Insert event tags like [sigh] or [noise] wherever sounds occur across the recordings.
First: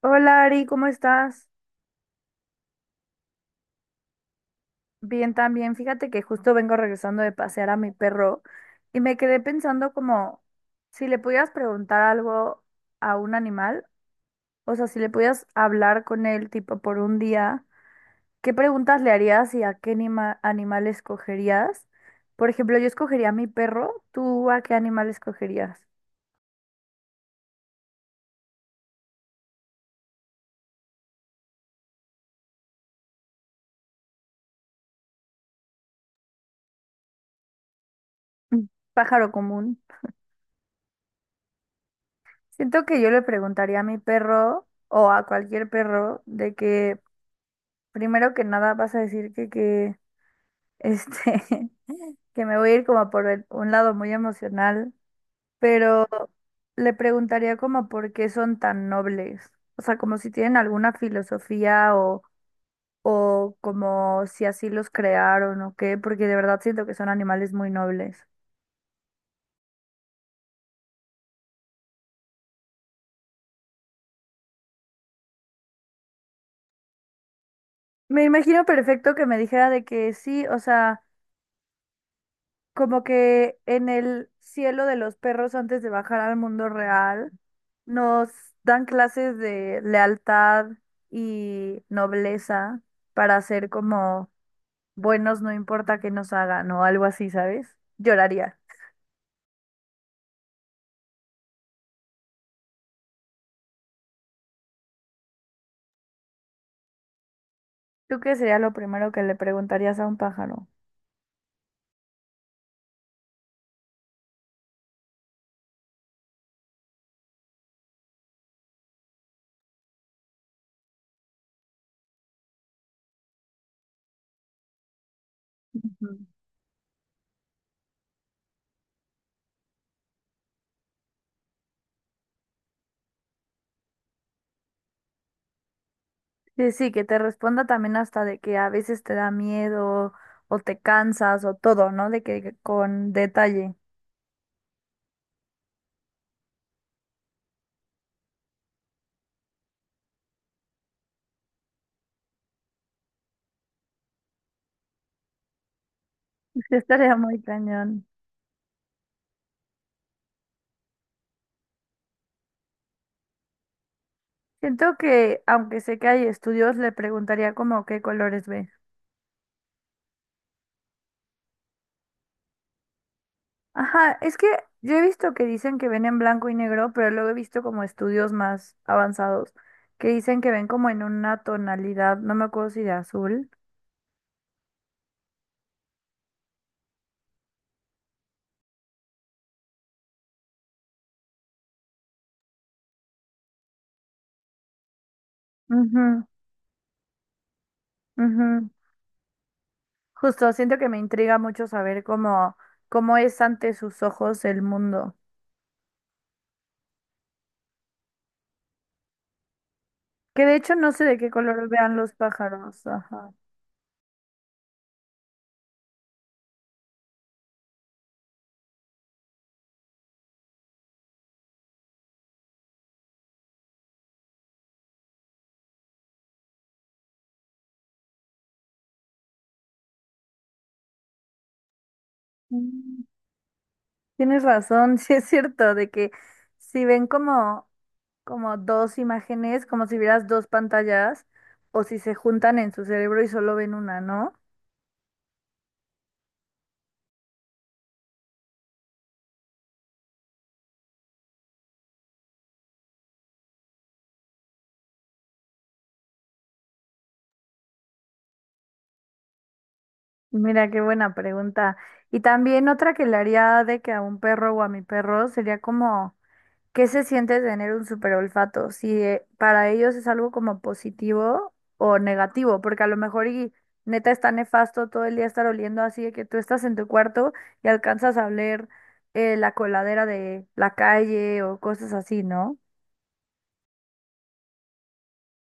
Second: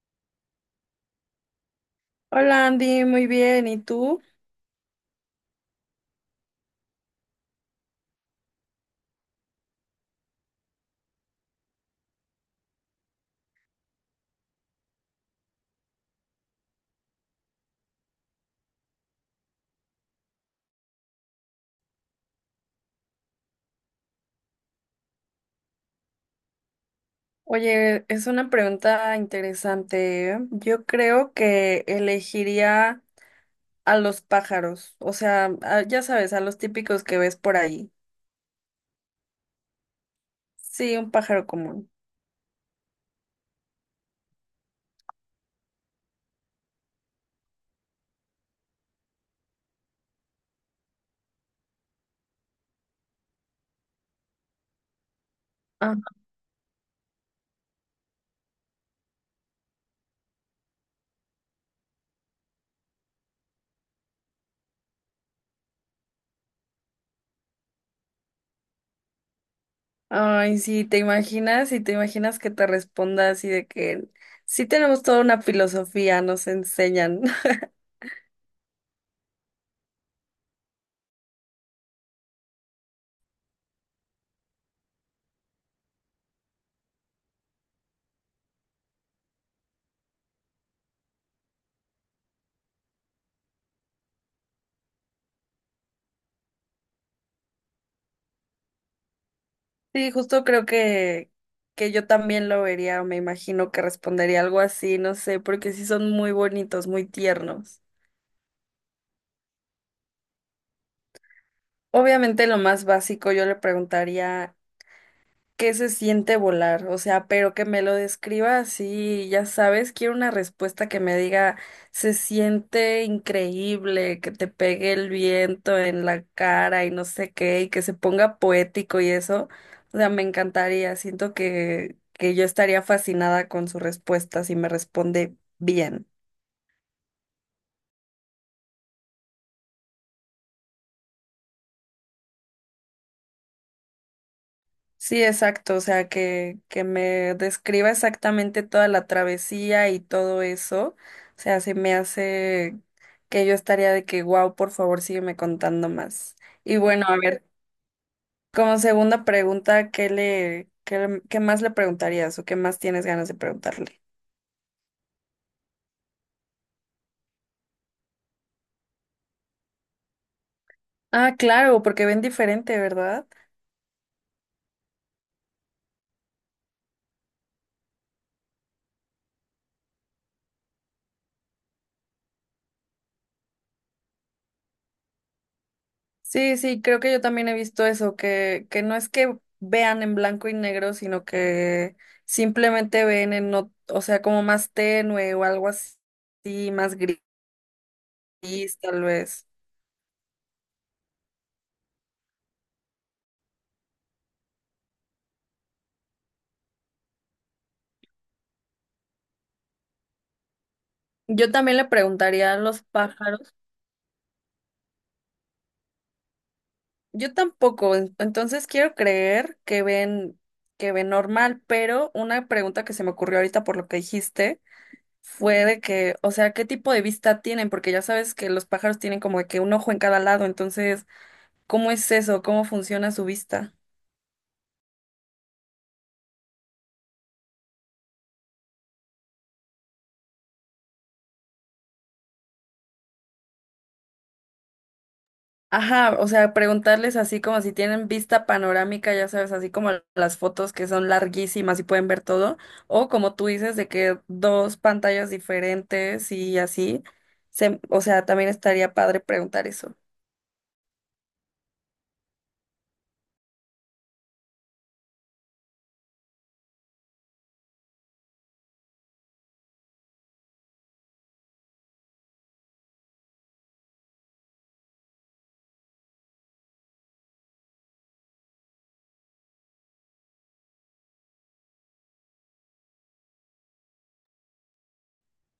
Hola Ari, ¿cómo estás? Hola Andy, muy bien. ¿Y tú? Bien también. Fíjate que justo vengo regresando de pasear a mi perro y me quedé pensando como si le pudieras preguntar algo a un animal, o sea, si le pudieras hablar con él tipo por un día, ¿qué preguntas le harías y a qué animal escogerías? Por ejemplo, yo escogería a mi perro, ¿tú a qué animal escogerías? Oye, es una pregunta interesante. ¿Eh? Yo creo que elegiría a los pájaros, o sea, ya sabes, a los típicos que ves por ahí. Mm, pájaro común. Sí, un pájaro común. Siento que yo le preguntaría a mi perro o a cualquier perro de que primero que nada vas a decir que, este, [laughs] que me voy a ir como por un lado muy emocional, Ah, pero le preguntaría como por qué son tan nobles. O sea, como si tienen alguna filosofía, o como si así los crearon o qué, porque de verdad siento que son animales muy nobles. ay, sí, te imaginas y te imaginas que te responda así de que sí tenemos toda una filosofía, nos enseñan. [laughs] Me imagino perfecto que me dijera de que sí, o sea, como que en el cielo de los perros antes de bajar al mundo real, nos dan clases de lealtad y nobleza para ser como buenos, no importa qué nos hagan o algo así, ¿sabes? Lloraría. Sí, justo creo que yo también lo vería, me imagino que respondería algo así, no sé, porque sí son muy bonitos, muy tiernos. ¿Tú qué sería lo primero que le preguntarías a un pájaro? Obviamente lo más básico yo le preguntaría qué se siente volar, o sea, pero que me lo describa así, ya sabes, quiero una respuesta que me diga se siente increíble, que te pegue el viento en Ujú. la cara y no sé qué, y que se ponga poético y eso, o sea, me encantaría, siento que yo estaría fascinada con su respuesta si me responde bien. Sí, sí, que te responda también hasta de que a veces te da miedo o te cansas o todo, ¿no? De que con detalle. [laughs] Sí, exacto, o sea, que me describa exactamente toda la travesía y todo eso, o sea, se me hace que yo estaría de que, wow, por favor, sígueme contando más. Sí, Y bueno, estaría a muy ver, cañón. como segunda pregunta, ¿qué más le preguntarías o qué más tienes ganas de preguntarle? Siento que, aunque sé que hay estudios, le preguntaría como qué colores ve. Ah, claro, porque ven diferente, ¿verdad? Ajá, es que yo he visto que dicen que ven en blanco y negro, pero luego he visto como estudios más avanzados que dicen que ven como en una tonalidad, no me acuerdo si de azul. Sí, sí, creo que yo también he visto eso, que no es que vean en blanco y negro, sino que simplemente ven en, no, o sea, como más tenue o algo así, más gris, Ujú, ujú. tal vez. Justo, siento que me intriga mucho saber cómo, cómo es ante sus ojos el mundo. Que de hecho no sé de qué Yo color también le vean los preguntaría a los pájaros. Ajá. pájaros. Yo tampoco, entonces quiero creer que ven normal, pero una pregunta que se me ocurrió ahorita por lo que dijiste fue de que, o sea, ¿qué tipo de vista tienen? Porque ya sabes que los pájaros tienen como de que un ojo en cada lado, entonces ¿cómo es eso? ¿Cómo Mm, funciona su vista? tienes razón, [laughs] sí es cierto, de que si ven como dos imágenes, como si vieras dos pantallas, o si se juntan en su cerebro y solo ven una, ¿no? Ajá, o sea, preguntarles así como si tienen vista panorámica, ya sabes, así como las fotos que son larguísimas y pueden ver todo, o como tú dices, de que dos pantallas diferentes y así, o sea, también estaría padre preguntar eso. Mira, qué buena pregunta. Y también otra que le haría de que a un perro o a mi perro sería como, ¿qué se siente tener un super olfato? Si para ellos es algo como positivo o negativo, porque a lo mejor y neta está nefasto todo el día estar oliendo así de que tú estás en tu cuarto y alcanzas a oler la coladera de la calle o cosas así, ¿no?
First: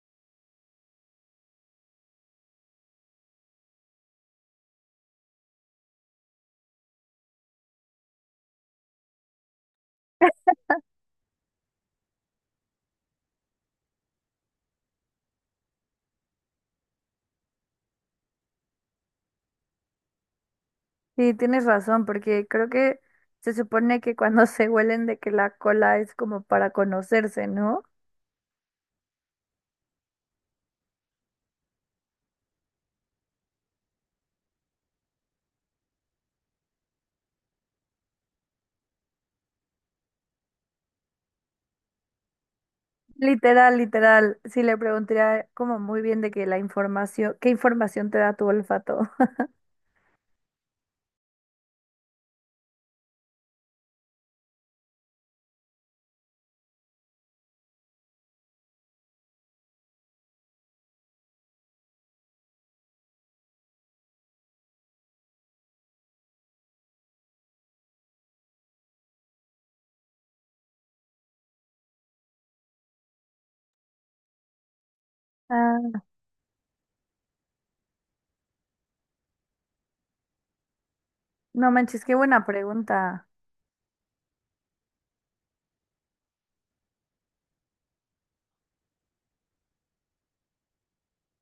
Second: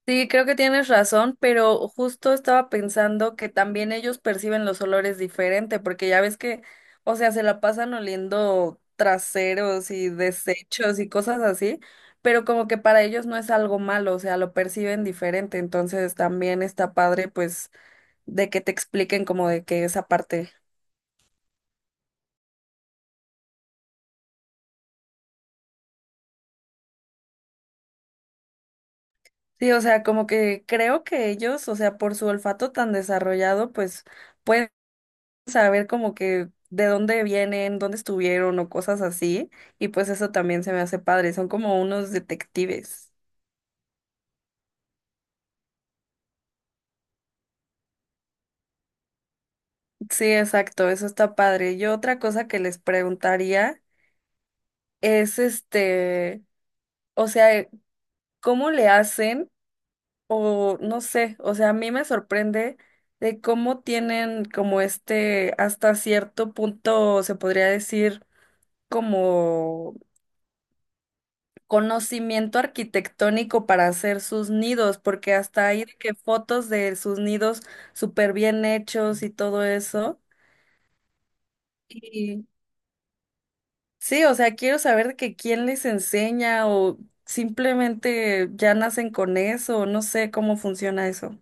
Sí, creo que tienes razón, pero justo estaba pensando que también ellos perciben los olores diferente, porque ya ves que, o sea, se la pasan oliendo traseros y desechos y cosas así, pero como que para ellos no es algo malo, o sea, lo perciben diferente, entonces también está padre, pues, de que te expliquen como de que esa parte. Sí, tienes razón, porque creo que se supone que cuando [laughs] se huelen de que la cola es como para conocerse, ¿no? Sí, o sea, como que creo que ellos, o sea, por su olfato tan desarrollado, pues pueden saber como que de dónde vienen, dónde estuvieron o cosas así. Y pues eso también se me hace padre. Son como unos detectives. Literal, literal, sí le preguntaría como muy bien de que la información, ¿qué información te da tu olfato? [laughs] Sí, exacto, eso está padre. Yo otra cosa que les preguntaría es este, o sea, ¿cómo le hacen? O no sé, o sea, a mí me sorprende de cómo tienen como este, hasta cierto punto, se podría decir, como conocimiento arquitectónico para hacer sus nidos, porque hasta hay de Ah, que fotos de sus nidos súper bien hechos y todo eso. no manches, qué buena Y pregunta. sí, o sea, quiero saber de que quién les enseña o simplemente ya nacen con eso, no sé cómo funciona eso.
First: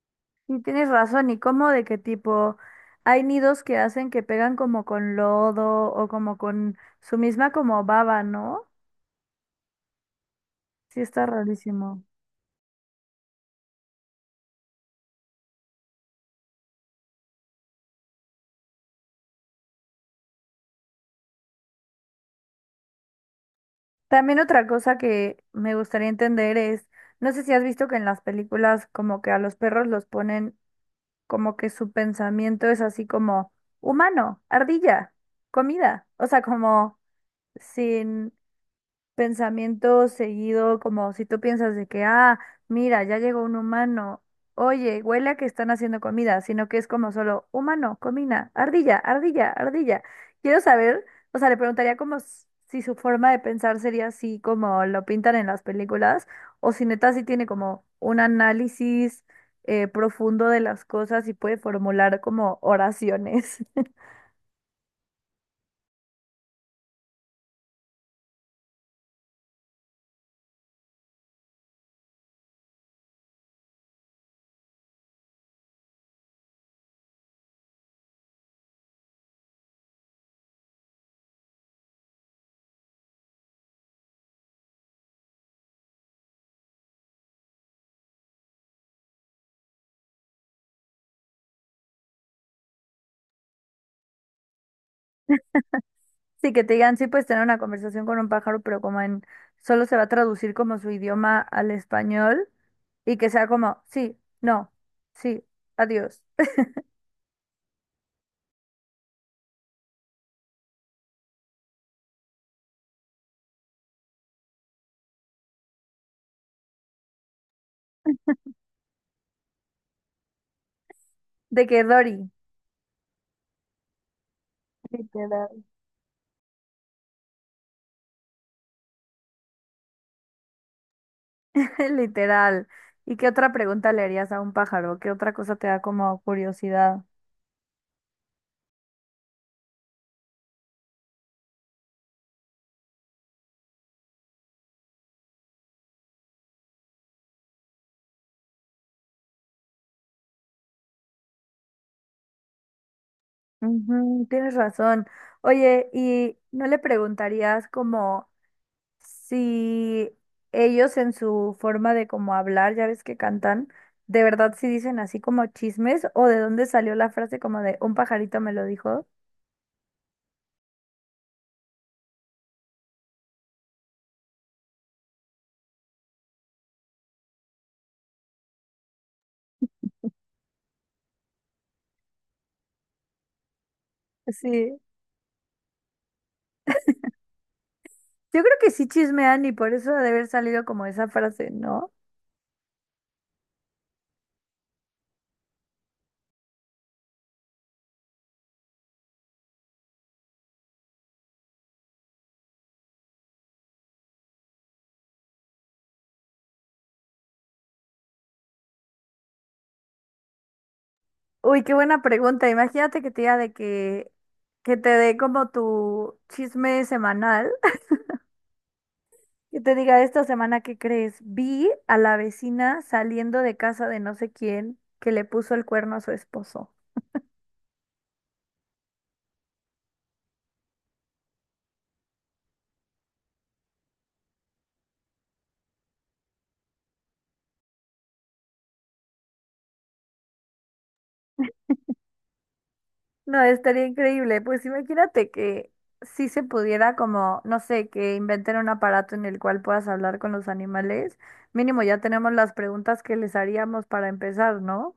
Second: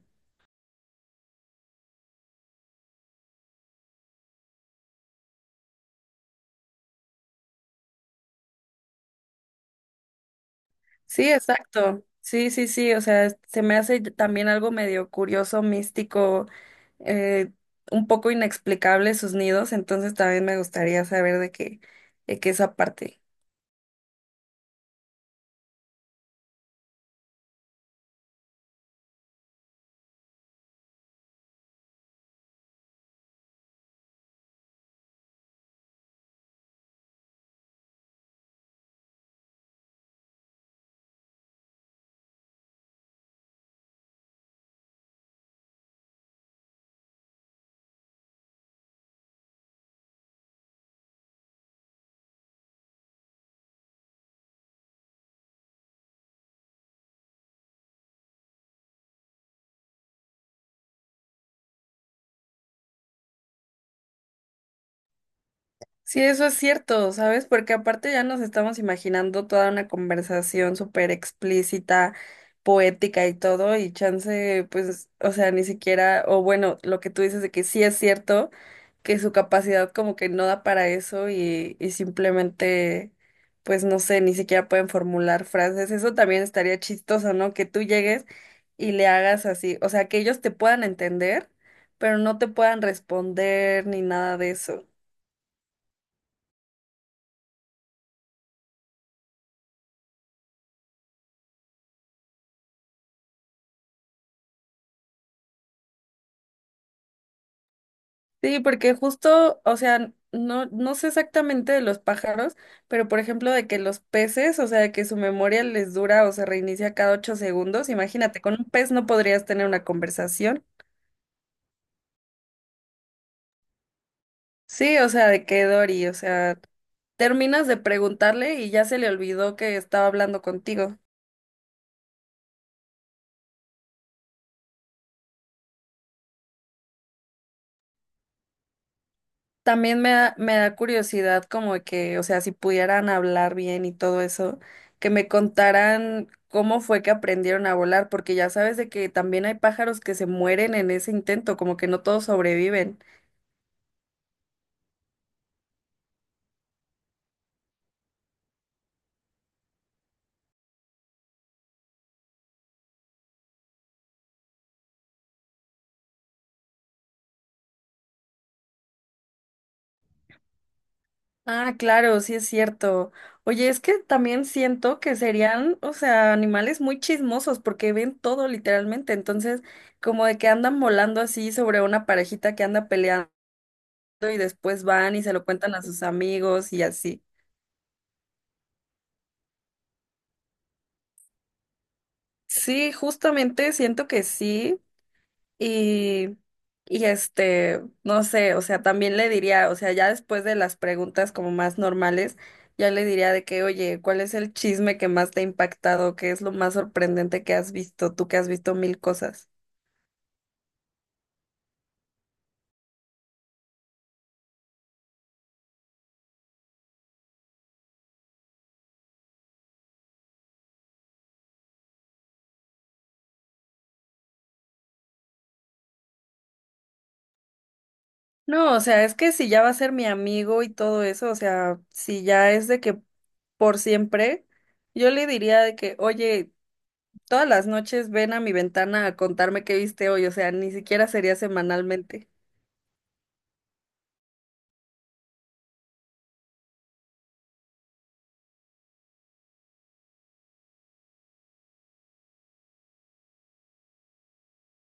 Y tienes razón, ¿y cómo de qué tipo? Hay nidos que hacen que pegan como con lodo o como con su misma como baba, ¿no? Sí, está Sí, rarísimo. exacto. Sí, sí, sí, o sea, se me hace también algo medio curioso, místico, eh, un poco inexplicable sus nidos, entonces también me gustaría saber de qué esa parte. También otra cosa que me gustaría entender es, no sé si has visto que en las películas como que a los perros los ponen como que su pensamiento es así como humano, ardilla, comida, o sea, como sin pensamiento seguido, como si tú piensas de que, ah, mira, ya llegó un humano, oye, huele a que están haciendo comida, sino que es como solo humano, comida, ardilla, ardilla, ardilla. Quiero saber, o sea, le preguntaría como si su forma de pensar sería así como lo pintan en las películas, o si neta sí tiene como un análisis profundo de las cosas y puede formular como oraciones. [laughs] Sí, eso es cierto, ¿sabes? Porque aparte ya nos estamos imaginando toda una conversación súper explícita, poética y todo, y chance, pues, o sea, ni siquiera, o bueno, lo que tú dices de que sí es cierto, que su capacidad como que no da para eso y simplemente, pues, no sé, ni siquiera pueden formular frases. Eso también estaría chistoso, ¿no? Que tú llegues y le hagas así, o sea, que ellos te puedan entender, pero no te puedan responder ni nada de eso. Sí, que te digan, sí puedes tener una conversación con un pájaro, pero como en, solo se va a traducir como su idioma al español y que sea como, sí, no, sí, adiós. Sí, porque justo, o sea, no sé exactamente de los pájaros, pero por ejemplo de que los peces, o sea, de que su memoria les dura o se reinicia cada 8 segundos, imagínate, con un pez no podrías tener una conversación. De que Dory, Sí, o sea, de literal. que Dory, o sea, terminas de preguntarle y ya se le olvidó que estaba hablando contigo. [laughs] Literal. ¿Y qué otra pregunta le harías a un pájaro? ¿Qué otra cosa te da como curiosidad? También me da curiosidad como de que, o sea, si pudieran hablar bien y todo eso, que me contaran cómo fue que aprendieron a volar, porque ya sabes de que también hay pájaros que se mueren en ese intento, como que no todos sobreviven. Ujú, tienes razón. Oye, ¿y no le preguntarías como si ellos en su forma de como hablar, ya ves que cantan, de verdad si dicen así como chismes o de dónde salió la frase como de un pajarito me lo dijo. Ah, claro, sí es cierto. Oye, es que también siento que serían, o sea, animales muy chismosos porque ven todo literalmente, entonces como de que andan volando así sobre una parejita que anda peleando y Sí. después van y se lo cuentan a sus amigos y así. Yo creo que sí chismean y por eso ha de haber salido como esa frase, ¿no? Sí, justamente siento que sí. Y, y este, no sé, o sea, también le diría, o sea, ya después de las preguntas como más normales, ya le diría de que, oye, ¿cuál es el chisme que más te ha impactado? ¿Qué es lo más sorprendente que has visto? Tú que has visto mil cosas. Uy, qué buena pregunta. Imagínate que te diga de que te dé como tu chisme semanal, [laughs] que te diga esta semana que crees, vi a la vecina saliendo de casa de no sé quién que le puso el cuerno a su esposo. No, o sea, es que si ya va a ser mi amigo y todo eso, o sea, si ya es de que por siempre, yo le diría de que, oye, todas las noches ven a mi ventana a contarme qué viste hoy, o sea, ni siquiera sería semanalmente. No, estaría increíble. Pues imagínate que si se pudiera como, no sé, que inventen un aparato en el cual puedas hablar con los animales. Mínimo ya tenemos las preguntas que les haríamos para empezar, ¿no?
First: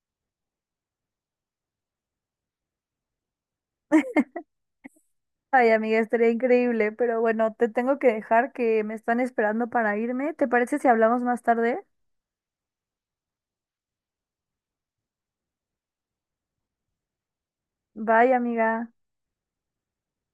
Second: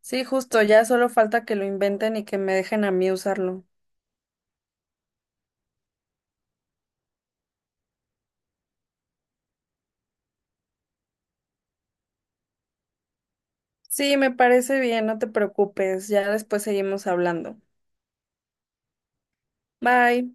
Sí, justo, ya solo falta que lo inventen y que me dejen a mí usarlo. Ay, amiga, estaría increíble, pero bueno, te tengo que dejar que me están esperando para irme. ¿Te parece si hablamos más tarde? Sí, me parece bien, no te preocupes, ya después seguimos hablando. Bye, amiga. Bye.